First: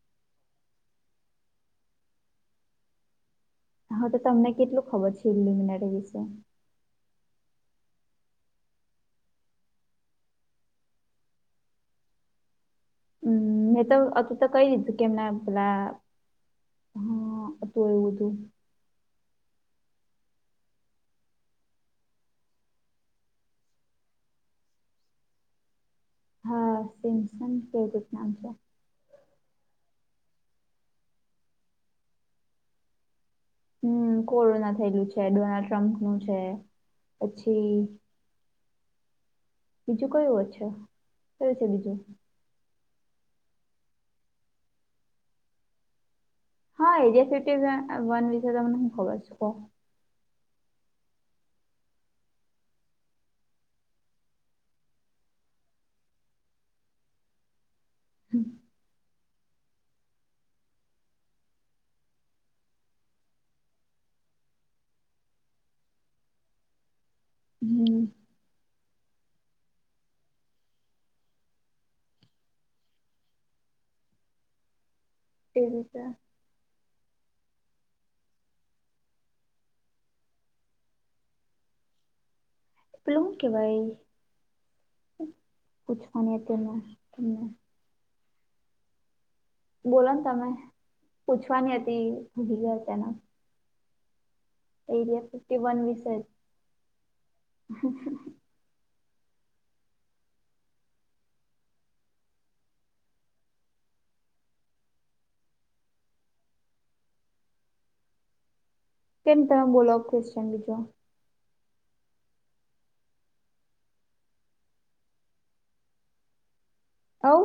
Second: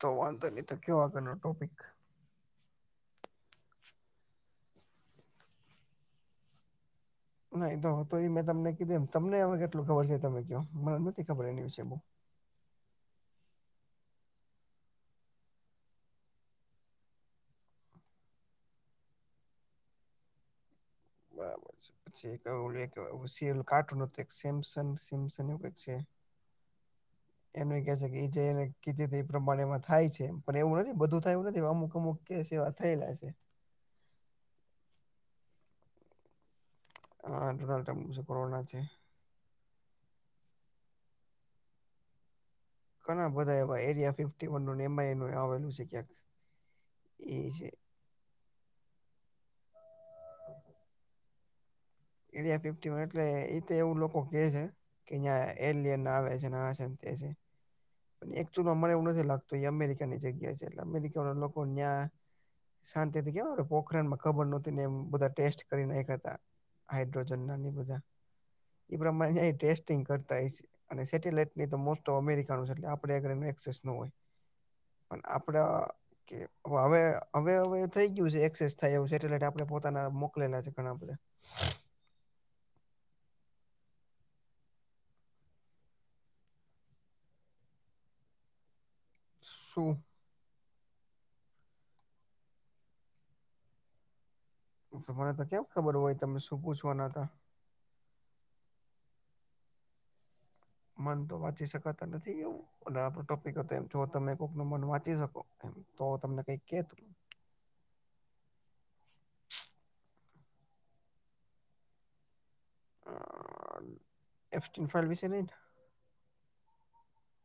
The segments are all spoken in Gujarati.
તો વાંધો નહી તો કેવયો આગળનો ટોપિક હા તો તમને કેટલું ખબર છેલુમિનારી વિશે. ના તો તો મેં તમને કીધું એ તમને હ કેટલું ખબર છે તમે કહો મને નથી ખબર એની વિશેે બહુ હમ્મ મેં તો અતુ તો કઈ દીધું કે ના રા હમ્મ હતું એવું હતું. બરાબર છે. પછી એક ઓલું રશિયન કાર્ટૂન હતું એક સેમસ સેમ એવું કઈક છે હા સિમસન એનું કેવું કે છે કઈક કે એ નામ જેને કીધ તો એ પ્રમાણે એમાં થાય છે પણ એવું નથી બધું થાય એવું નથી અમુક અમુક કેસ એવા થયેલા છે હમ્મ કોરોના થયેલું છે ડોનાલ્ડ ટ્રમ્પનું છે. હા પછી ડોનાલ્ડ ટ્રમ્પ જે કોરોના છે બીજું કયું હ છે કયુ છે બીજું ઘણા બધા એવા એરિયા ફિફ્ટી વનનું એમાં એનું આવેલું છે ક્યાંક હા એયા એ છે સુ વન વિશે તમને હું ખબર છે કોન એડિયા ફિફ્ટી વન એટલે એ તો એવું લોકો કે છે કે અહીંયા એલિયન આવે છે આ છે તે છે પણ એકચુલ માં મને એવું નથી લાગતું એ અમેરિકાની જગ્યા છે એટલે અમેરિકાના લોકો ન્યા શાંતિ થી કેવા પોખરાણ માં કબર નોતી ને એ બધા ટેસ્ટ કરી નાખ્યા હતા. હાઇડ્રોજન ના ને એ બધા હમ એ પ્રમાણે ટેસ્ટિંગ કરતા છે અને સેટેલાઈટ ની તો મોસ્ટ ઓફ અમેરિકા આપ આપણે એકસેસ નો હોય પણ એ આપડે રીતે કે હવે હવે હવે થઈ ગયું છે એક્સેસ થાય એવુ સેટેલાઈટ આપણે પોતાના મોકલેલા છે ઘણા બધા [inaudible] પેલું હું કેવાય ભાઈ પૂછવાની તમને [inaudible] બોલો ને તમે પૂછવાની હતી [unintelligible] તેના એરિયા મને તો ફિફ્ટી કેમ વન ખબર વિશે હોય જ તમે શું પૂછવાના હતા [inaudible] મન તો વાંચી શકાતા નથી એવું આપણ ટોપિક હતા એમ જો તમે કોઈક નુ મન વાંચી શકો એમ તો તમને કઈક કેત કેમ તમે બોલો ક્વેશન બીજો એફટન ફાઈલ વિશે નહી આઉ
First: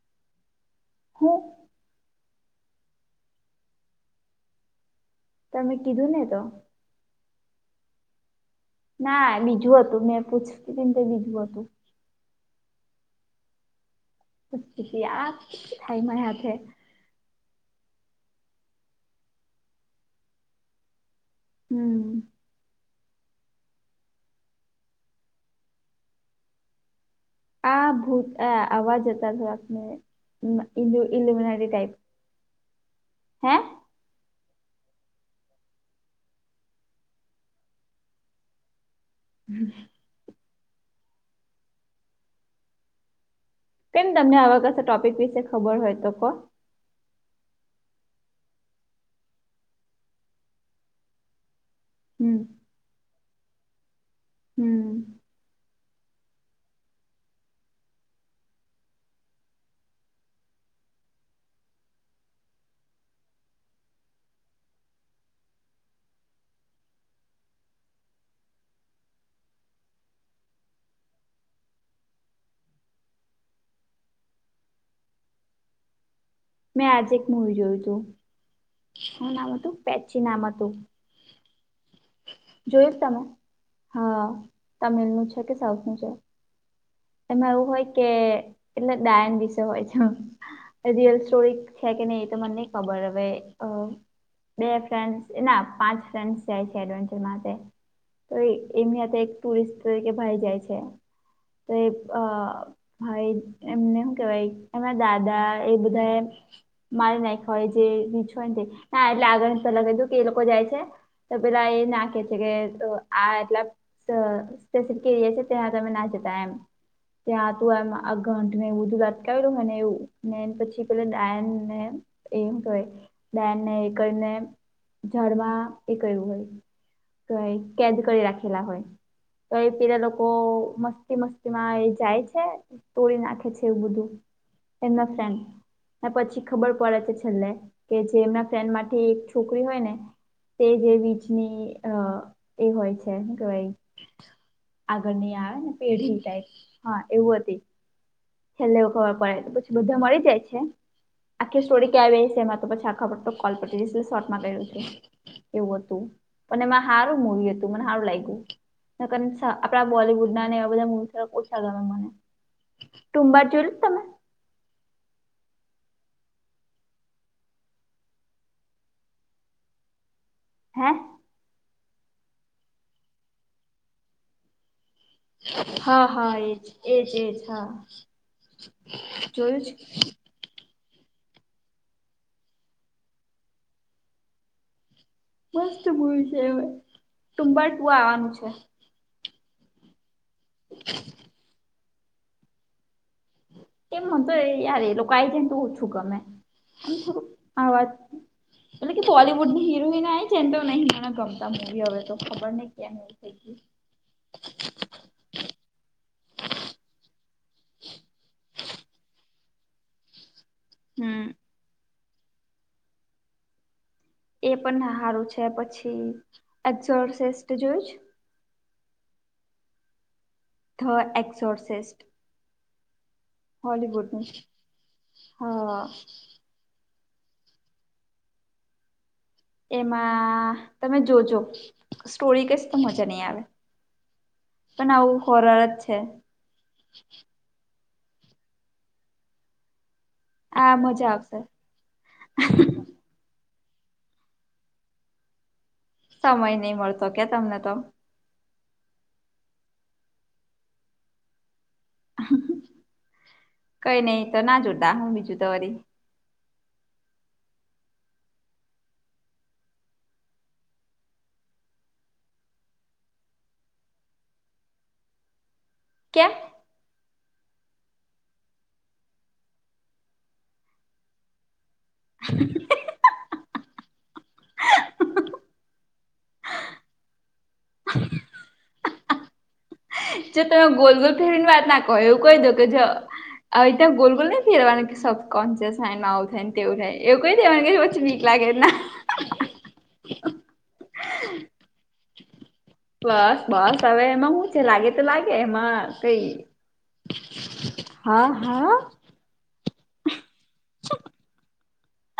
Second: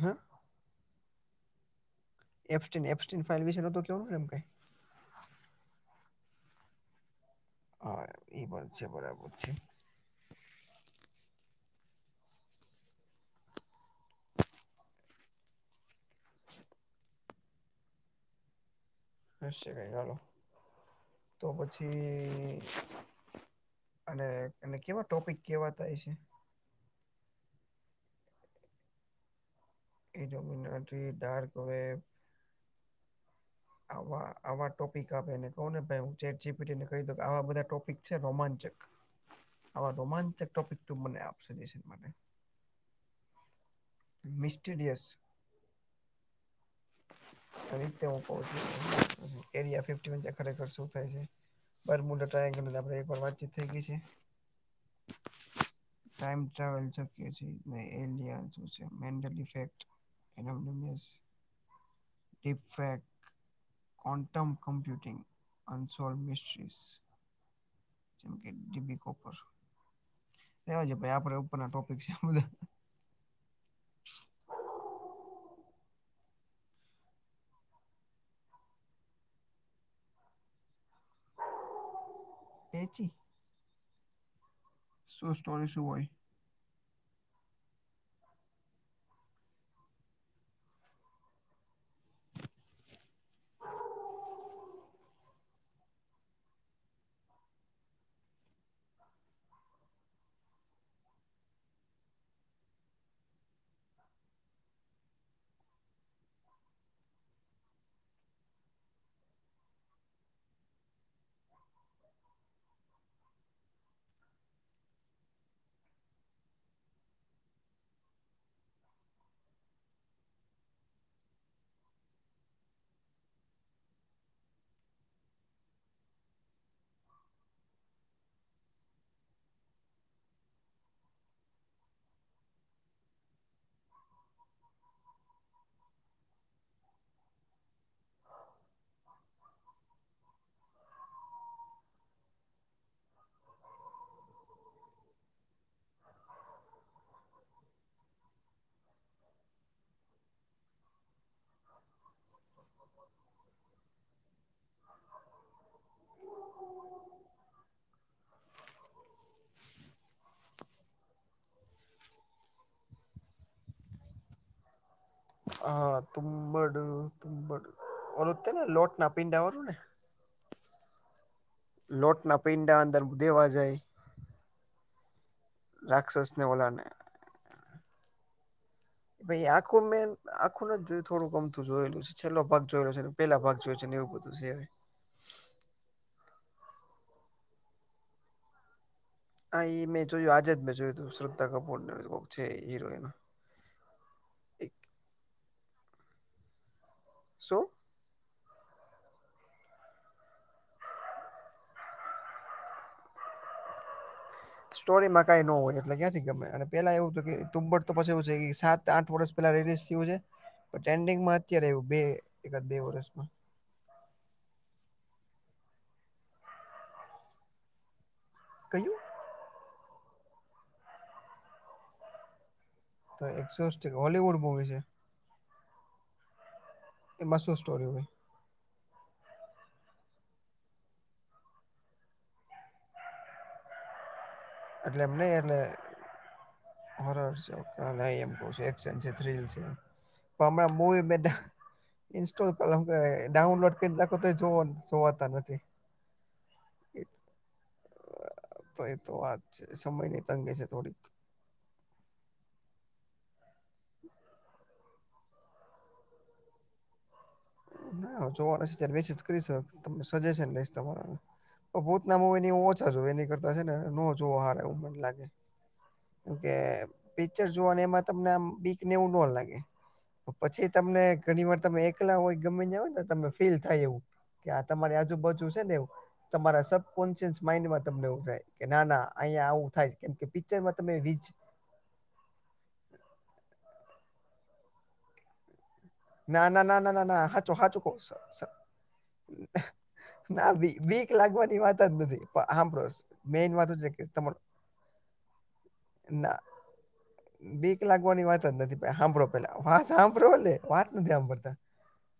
હે હૂં એપ્સ્ટન એપ્સ્ટન ફાઇલ વિશે નતો કેવાનું ને એમ કઈ તમે કીધું ને તો હા એ પણ છે બરાબર ના છે બીજું હતું મેં પૂછતી હતી ને તે બીજું હતું આ હાઈમાં હાથેે. હશે કાઈક હાલો તો હમ પછી અને એને કેવા ટોપિક કેવાતા હશે? આ ભૂત આ આવાજ હતાં એ [unintelligible] ઈ ડોમિનાટી ડાર્ક ઈલ્યુમિનારી ટાઈપ વેબ હે? આવા આવા ટોપિક આપે એને કહું ને ભાઈ હું ચેટ જી પી ટીને કહી દઉ કે આવાં બધાં ટોપિક છે રોમાંચક. આ રોમાચક ટોપિક તું મને આપ સજેશન માટે. કેમ તમને આવા કશા મિસ્ટીરિયસ ટોપિક વિશે ખબર હોય તો કો. તે રીતે હું કહું એરિયા ફિફ્ટી વન છે ખરેખર શું થાય છે. બરમુલા હમ ટ્રાયેન્ગલ ની તો આપણે એકવાર વાતચીત થઈ ગઈ છે. હમ્મ. ટાઈણ ટ્રાવેલ છ કેજે એન [unintelligible] મેન્ડલ ઈફેક્ટ. એનો એમ ઓ મેસ. Defect, quantum computing, unsolved mysteries. જેમ કે ડિબી કોપર. રેવા દયો ભાઈ આપણે ઉપરના ટોપિક છે બધાં. હ મેં આજે એક મૂવી જોયું તું. શું નામ હતું પેચ નામ હતું, જોયું છે પેચી તમે? હા તમિલનું શું છે કે સ્ટોરી શું સાઉથનું હોય છે? એમાં એવું હોય કે કેટલા ડાયન વિશે હોય છે. રિયલ સ્ટોરી છે કે નહીં એ તો મને નહીં ખબર હવે. બે ફ્રેન્ડસ ના પાંચ ફ્રેન્ડસ જાય છે એડવેન્ચર માટે. તો એ એમની હાથે એક ટુરિસ્ટ તરીકે ભાઈ જાય છે. તો એ અ ભાઈ એમને હું કેવાય એમના દાદા એ બધાં મારી નાયખા હોય જે રીછ હોયન તે હા એટલે આગળ પહેલાં કીધું કે એ લોકો જાય છે. તો પેલા એ નાખે છે કે અ આ એટલાં તો કેશે કે તમે ના જતાં એમ. ત્યાં હતું એમ આ ઘંટને એવું બધું લટકાયુ અને એવું ને એન પછી પેલી ડાયનને એ હું કેવાય ડાયનને એ કરીને ઝાડમાં એ કર્યું હોય. ક કેદ કરી રાખેલા હોય તો એ પેલા લોકો મસ્તી મસ્તી માં એ જાય છે તોડી નાખે છે એવું બધું એનો ફ્રેન્ડ. ને પછી ખબર પડે છે છેલ્લે કે જે એમના ફ્રેન્ડમાંથી એક છોકરી હોય ને તે જે વીચની અ એ હોય છે હું કેવાય આગળની આવેને પેઢી ટાઈપ હા એવું હતી. છેલ્લે એવું ખબર પડે તો પછી બધાં મરી જાય છે. આખી સ્ટોરી ક્યાં આયવી હશે એમાં તો પછી આખા કોલ પતી જશે શોર્ટમાં કહયું છે. એવું હતું પણ એમાં હારું મૂવી હતું મને હારું લાયગુ. નકર આપણા બોલીવુડના ને એવા બધા મૂવી થોડા ઓ છા ગમે મને તુંબા જોયું છે તમે? હા તુંબડ તુંબડ ઓરું તે ને લોટના પીંડાવાળુંને? હે? લોટના પિંડા અંદર દેવા જાય. હ હ એજ રાક્ષસને ઓલાને એજ એજ હા. ભઈ જોયું છે. આખું મેન આખું નથ જોયું થોડું ગણું તો જોયેલું છે છેલ્લો ભાગ જોયેલો છે ને પેહલા ભાગ જોયો છે એવું બધું છે અવે. મસ્ત ભૂલ છે તુંબર ટુ આવાનું છે. હા ઈ મેં જોયું આજે જ મેં જોયું તું શ્રદ્ધા કપૂર ને કોક છે હીરોઈન. એ મન તો એ યાર એ લોકા આ જાયને તો ઓછું ગમે અને થોડું શું આ વાત એટલે કે બોલીવુડ ની હીરોઈન આઈ છે તો નઈ ગમતા હિરોને મુવી હવે ખબર ક્યામ [inaudible] [inaudible] સ્ટોરીમાં કાંઈ ન હોય એટલે ક્યાંથી ગમે અને પેલા એવું હત તુંબટ તો પછી એવું છે કે સાત આઠ વર્ષ પે રિલીઝ થયું ટ્રેડિંગ હમ માં અત્યારે આયુ બે એકાદ બે વર્ષમાં એ પણ સારું છે પછી [inaudible] જોયું કયું ધ એક્સોર્સેસ્ટ તો એક્ઝોસ્ટ હોલીવુડ નું મૂવી છે હ એમાં શું સ્ટોરી હોય એમાં તમે જોજો સ્ટોરી કશ તો મજા નહી આવે પણ એટલે એમ આવું નહીં હોરર જ છે એટલે [unintelligible] છે ના ના એમ સાવએક્શન છે થ્રીલ છે પ આ હમણાં મુવી મજા મેને આવશે ઇન્સ્ટોલ કર કે ડાઉનલોડ કેટલાકતે જોવા જોવાતા નથી સમય નહી મળતો કે તમને તો તો એ તો વાત છે સમય ની તંગી છે થોડીક કઈ નહી તો ના જોતા બીજું તો વરી હ [unintelligible] [unintelligible] સજેશન લઈશ તમારા ભૂતના મુવી ની હું ઓછા જોવ એની કરતા છે ને ન જોવા સારા એવું મને લાગે. કેમ કે પિક્ચર જોવા એમાં તમને આમ બીકને એવું ન લાગે પછી તમને ઘણી વાર તમે એકલા હોય ગમે ન્યા હોય ને તમે ફીલ થાય એવું કે આ તમારી આજુબાજુ છે ને એવુ. તમારા સબ કોન્શિયસ માઈન્ડમાં તમને એવું થાય કે ના ના અહીંયા આવું થાય જ જો તમે ગોલ ગોલ ફેરવી ની વાત નાખ એવું કહી, દો કે જો આવી રીતે ગોલ ગોલ નઈ ફેરવાની કોન્સિયન્સ થાય ને આવું ના થાય ના તેવું ના ના થાય ના એવું ના કઈ હાચો દેવા કે હાચો કહું પછી સ બીક સ લાગે ને ના બી બીક લાગવાની વાત જ નથી, પ સાંભળો બસ બસ હવે એમાં શું છે, લાગે તો લાગે એમાં કઈ ના બીક લાગવાની હા વાત જ હા નથી કાઈ સાંભળો પેલા વાત સાંભળોને વાત નથી સાંભળતા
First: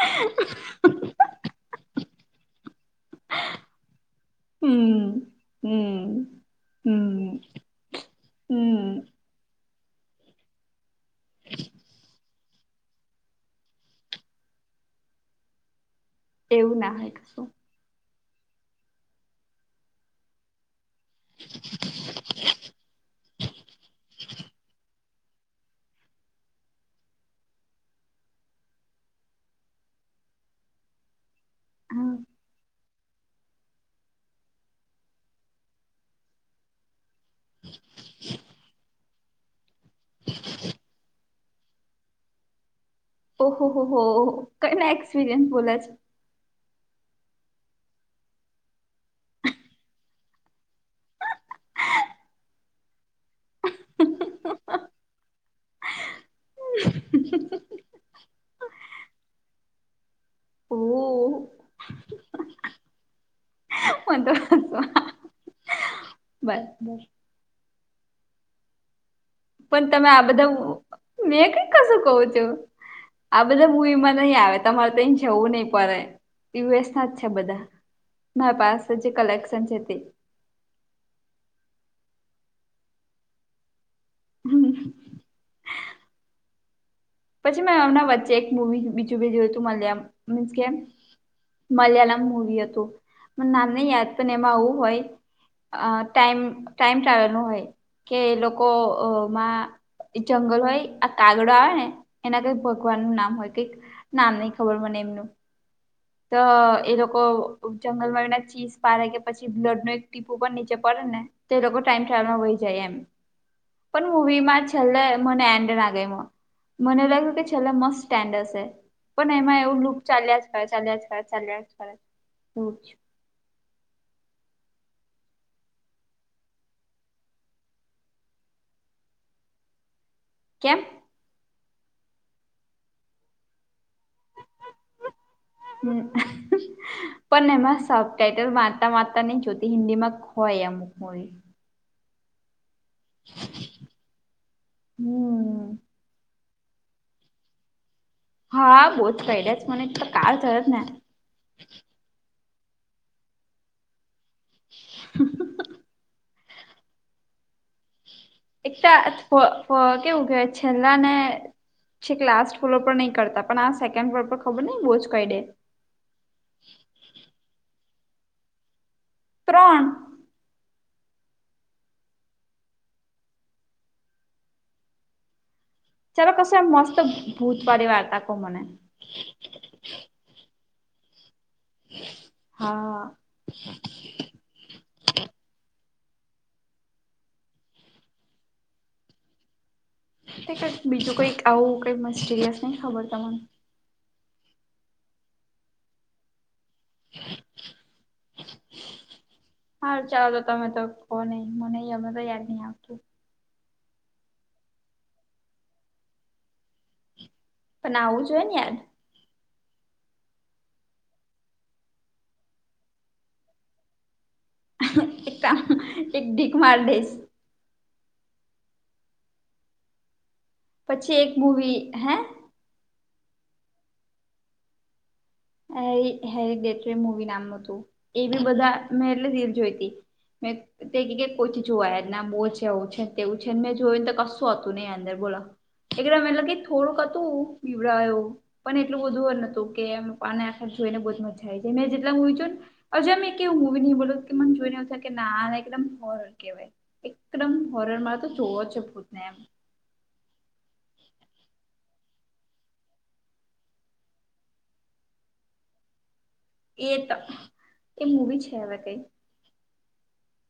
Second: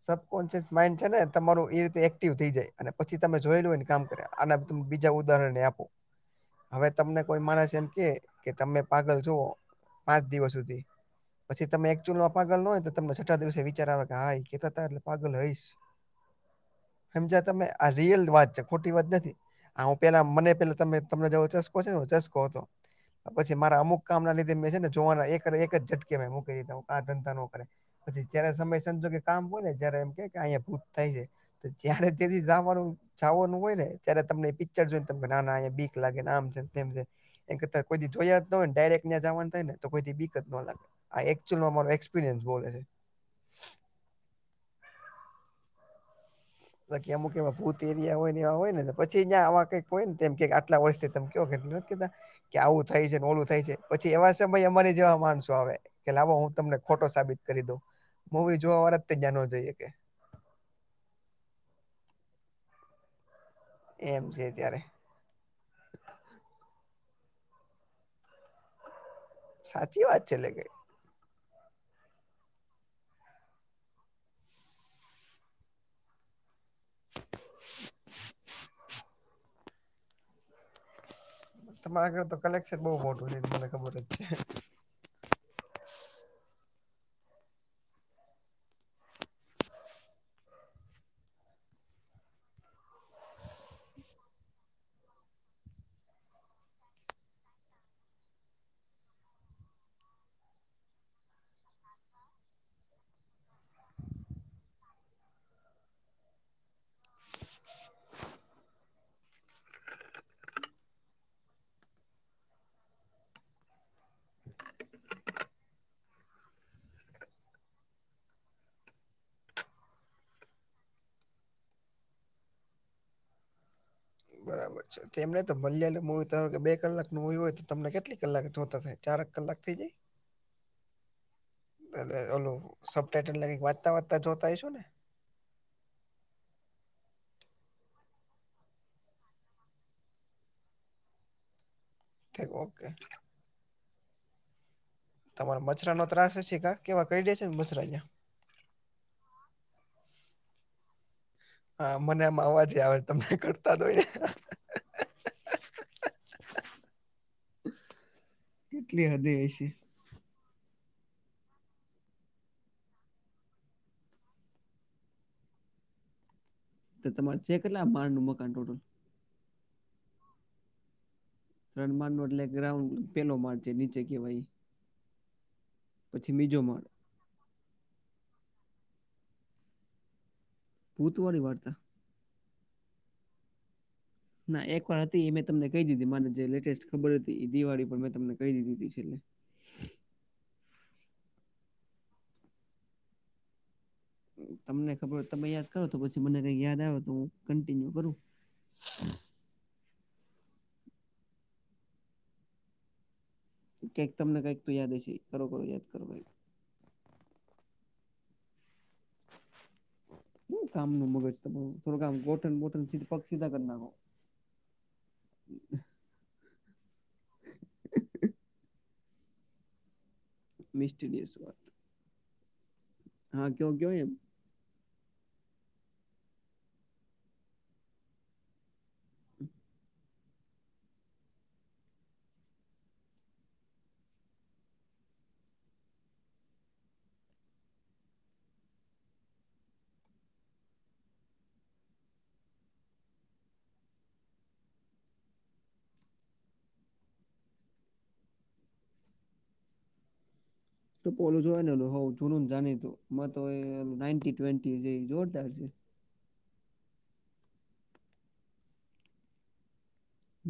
સબકોન્શિયસ માઈન્ડ છે, ને તમારું એ રીતે એક્ટિવ થઈ જાય અને પછી તમે જોયેલું હોય, ને કામ કરે આના ત હમ બીજા ઉદાહરણને આપુ હમ હવે તમને હમ કોઈ માણસ એમ કે કે તમે હમ પાગલ છો પાંચ દિવસ સુધી પછી તમે એકચૂલમાં પાગલ ન હોય, તો તમને [unintelligible] દિવસે વિચાર આવે કે હા ઈ કેતાતા હું પાગલ હોઈશ એવું ના હોય સમજ્યા કશું તમે આ રિયલ વાત છે ખોટી વાત નથી આહું પેલા મને પેલા તમે તમને ચસ્કો છે, ને ચસ્કો હતો પછી મારા અમુક કામ ના લીધે મે છે ને જોવાના એક એક જ ઝટકે મે મૂકી દીધો આ ધંધા ન કરે પછી જયારે સમય સંજોગે કામ હોયને જયારે એમ કે કે આયા ભૂત થાય હે. જયારે હા તેદી જાવાનું જાવાનું હોય, ને ત્યારે તમને પિક્ચર જોઈને તમને નાના આયા બીક લાગેને આમ છે, તેમ છેને- એન કરતા કોઈદી જોયા જ નો હોય ને, ડાયરેક ન્યા જાવા નું થાયને તો કોઈ બીક જ નો લાગે આએક- [unintelligible] અમારો એક્સપિરિયન્સ બોલે છે. ઓહ હો હો કઈ ના એક્સપિરિયન્સ બોલે છે. અમુક એવા ભૂત એરિયા હોયને, હોયને પછીવા કઈક હોયને તેમ કે કેટલા વર્ષથી તમે કયો કે નથી, કેતા કે આવું થાય છે. મોળું થાય છે પછી એવા છે, ભાઈ અમારી જેવા માણસો આવે કે લાવો હું તમને ખોટો સાબિત કરી દઉં મૂવી જોવા વાળા ત્યાં નો જઈ શકે ઓ મ એમ તો છે ત્યારે બસ પણ સાચી તમે વાત આ છે એટલે બધા કે મેં કઈ કશું કઉં છું. આ બધા મૂવીમાં નહી આવે તમારે તો એ જવું નહી પડે. યુએસ ના જ છે બધા મારા પાસે જે કલેક્શન છે તે તમારા ઘર તો કલેક્શન બહુ મોટું છે તમને ખબર જ છે. પછી મેં એમના વચ્ચે એક મુવી બીજું બી જોયું હતું મને મીન્સ કે મલયાલમ મુવી હતુ પણ નામને યાદ પણ એમાં આવું હોય. આ ટાઈમ ટાઈમ ટ્રાવેલ નું હોય. કે એ લોકો માં જંગલ હોય આ કાગડો આવે ને એના કઈક ભગવાન નુ નામ હોય કઈક નામ નહી ખબર મને એમનુ તો એ લોકો જંગલમાં એના ચીઝ પારે કે પછી બ્લડ નું એક ટીપુ પર નીચે પડે ને તો એ લોકો ટાઈમ ટલમાં વય જાય એમ પણ મુવીમાં છેલ્લે મને એન્ડ ના ગમ્યો એમા મને લાગ્યું કે છેલ્લા મસ્ત સ્ડેન્ડ હશે. પણ એમાં એવું લુક ચાલ્યા જ કરે ચાલ્યા જ કરે ચાલ્યા જ કરે. બરાબર છે તેમને એમને તો મલિયાળ મુવી તો કે બે કલાકની મુવી હોય તો તમને કેટલી કલાક જોતા થાય. ચાર કલાક થઈ જાય. કેમ? એટલે ઓલું સબ ટાઈટલ લાગી વાંચતા વાંચતા જોતા હશો ને [unintelligible] પણ એમાં સબ ટાઈટલ વાતા વાતા ની જોતી હિન્દી માં હોય અમુક મૂવી [unintelligible] તમારે હમ મચ્છરા નો ત્રાસ હશે કા કેવા કરડે છે ને મચ્છરા અહિયાં હા બઓ જ પૈડ્યા મને તો કાળ ચલે ને હા મને આમ અવાજે આવે તમને કરતા તો હોય ને [inaudible] એક કેટલી હદે તો હશે અ અ કેવું કેય છેલ્લા ને છેક લાસ્ટ ફ્લોર પર નહીં કરતા પણ આ સેકન્ડ ફ્લોર પર ખબર નહિ બોજ કરડે તમારે ચેકના માર નું મકાન ટોટલ ત્રણ રણ માર નો એટલે ગ્રાઉન્ડ પેલો માર છે નીચે કેહેવાય ચાલો કશે માળ મસ્ત ભૂત વાળી વાર્તા કહો મને ભૂત વળી વાર્તા [inaudible] હા. [inaudible] ના એક વાર હતી એ મેં તમને કહી દીધી માને જે લેટેસ્ટ ખબર હતી એ દિવાળી પણ મેં તમને કહી દીધી હતી છેલે [inaudible] કઈક બીજું કઈક આવું કઈ સીરિયસ નહી ખબર તમને તમને ખબર હો તમે યાદ કરો તો પછી મને કઈ યાદ આવે તો હું કન્ટિન્યુ કરું હા ચાલો તો તમે તો કોહ નહી મને અમે તો યાદ નહી આવતું કઈક તમને કઈક તો યાદ છે કરો કરો યાદ કરો પણ આવવું જોઈએ ને યાર [inaudible] હું કામ નું મગજ થોડું કામ ગોઠન બોગસ પગ સીધા કર ના હો યાદ એક કામ હમ એક ટીક માર દે પછી એક મિસ્ટીરિયસ વાત મૂવી હે હા કયો કયો એમ હા હેરી ડેટ મુવી નામ નુ હતું એ બી બધા મેં એટલે રીલ જોઈ હતી મે. તે ક ક કોઈ જોવા બહુ છે, એવું છે, તેવું છે, ને મેં જોયું ને, તો કશું હતું ને, અંદર બોલો. એક મને લાગે થોડુંક હતું, પીવડાયું પણ એટલું બધું નતું કે એમ. પા આા ધુઈને બદજ જાય છે, મેં જેટલા હોય. હજુ મેં એક એવું મૂવી નહી બોલું કે, મને જોઈને થઈ કે ના, એકદમ, હોરર કેહેવાય. એકદમ, હોરર માં તો જોવો જ ભૂતને એમ. તો પો ઓલું જોવા, હ જૂનું જાણીમાં તો એ ના ટવેન્ટી જે જોરદાર છે. એ તો એ મૂવી છે, હવે કંઈ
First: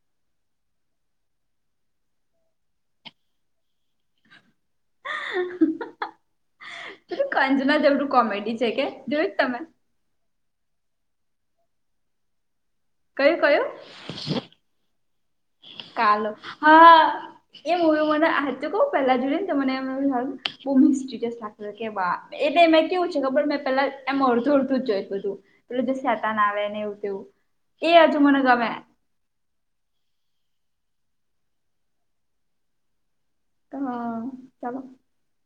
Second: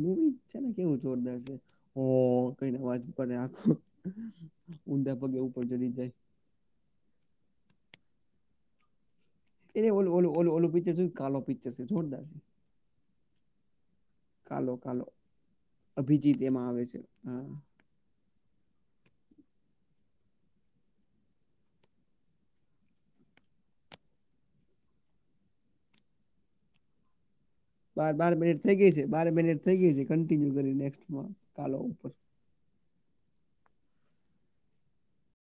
મૂવી છે ને, કેવું જોરદાર છે, કઈને અવાજ કરે, આખું ઊંદા પગે ઉપર ચડી જાય. પ કંજના દેવડું કોમેડી છે કે, જોય તમે? એ, ઓ ઓલ પીછ છે, કાલો પીચ છે, જોરદાર છે. કયું? કયું? કાલ કાલ અભિજીત એમાં આવે છે, હ. પહેલા જો કે. એટ મેં કેવું છે, ખબર મેં પેલા એમ અડધું અડધું જ જોઈતું હતું. પેલું જો સેતા ના આવે ને, એવું તેવું. એ હજુ બાર-બાર મને મિનટ ગમે થઇ હ ગઈ છે, બાર મિનિટ થઇ ગઈ છે, કન્ટિન્યુ કરી, નેક્સ્ટમાં કાલ ઉપર. હા, ચાલો.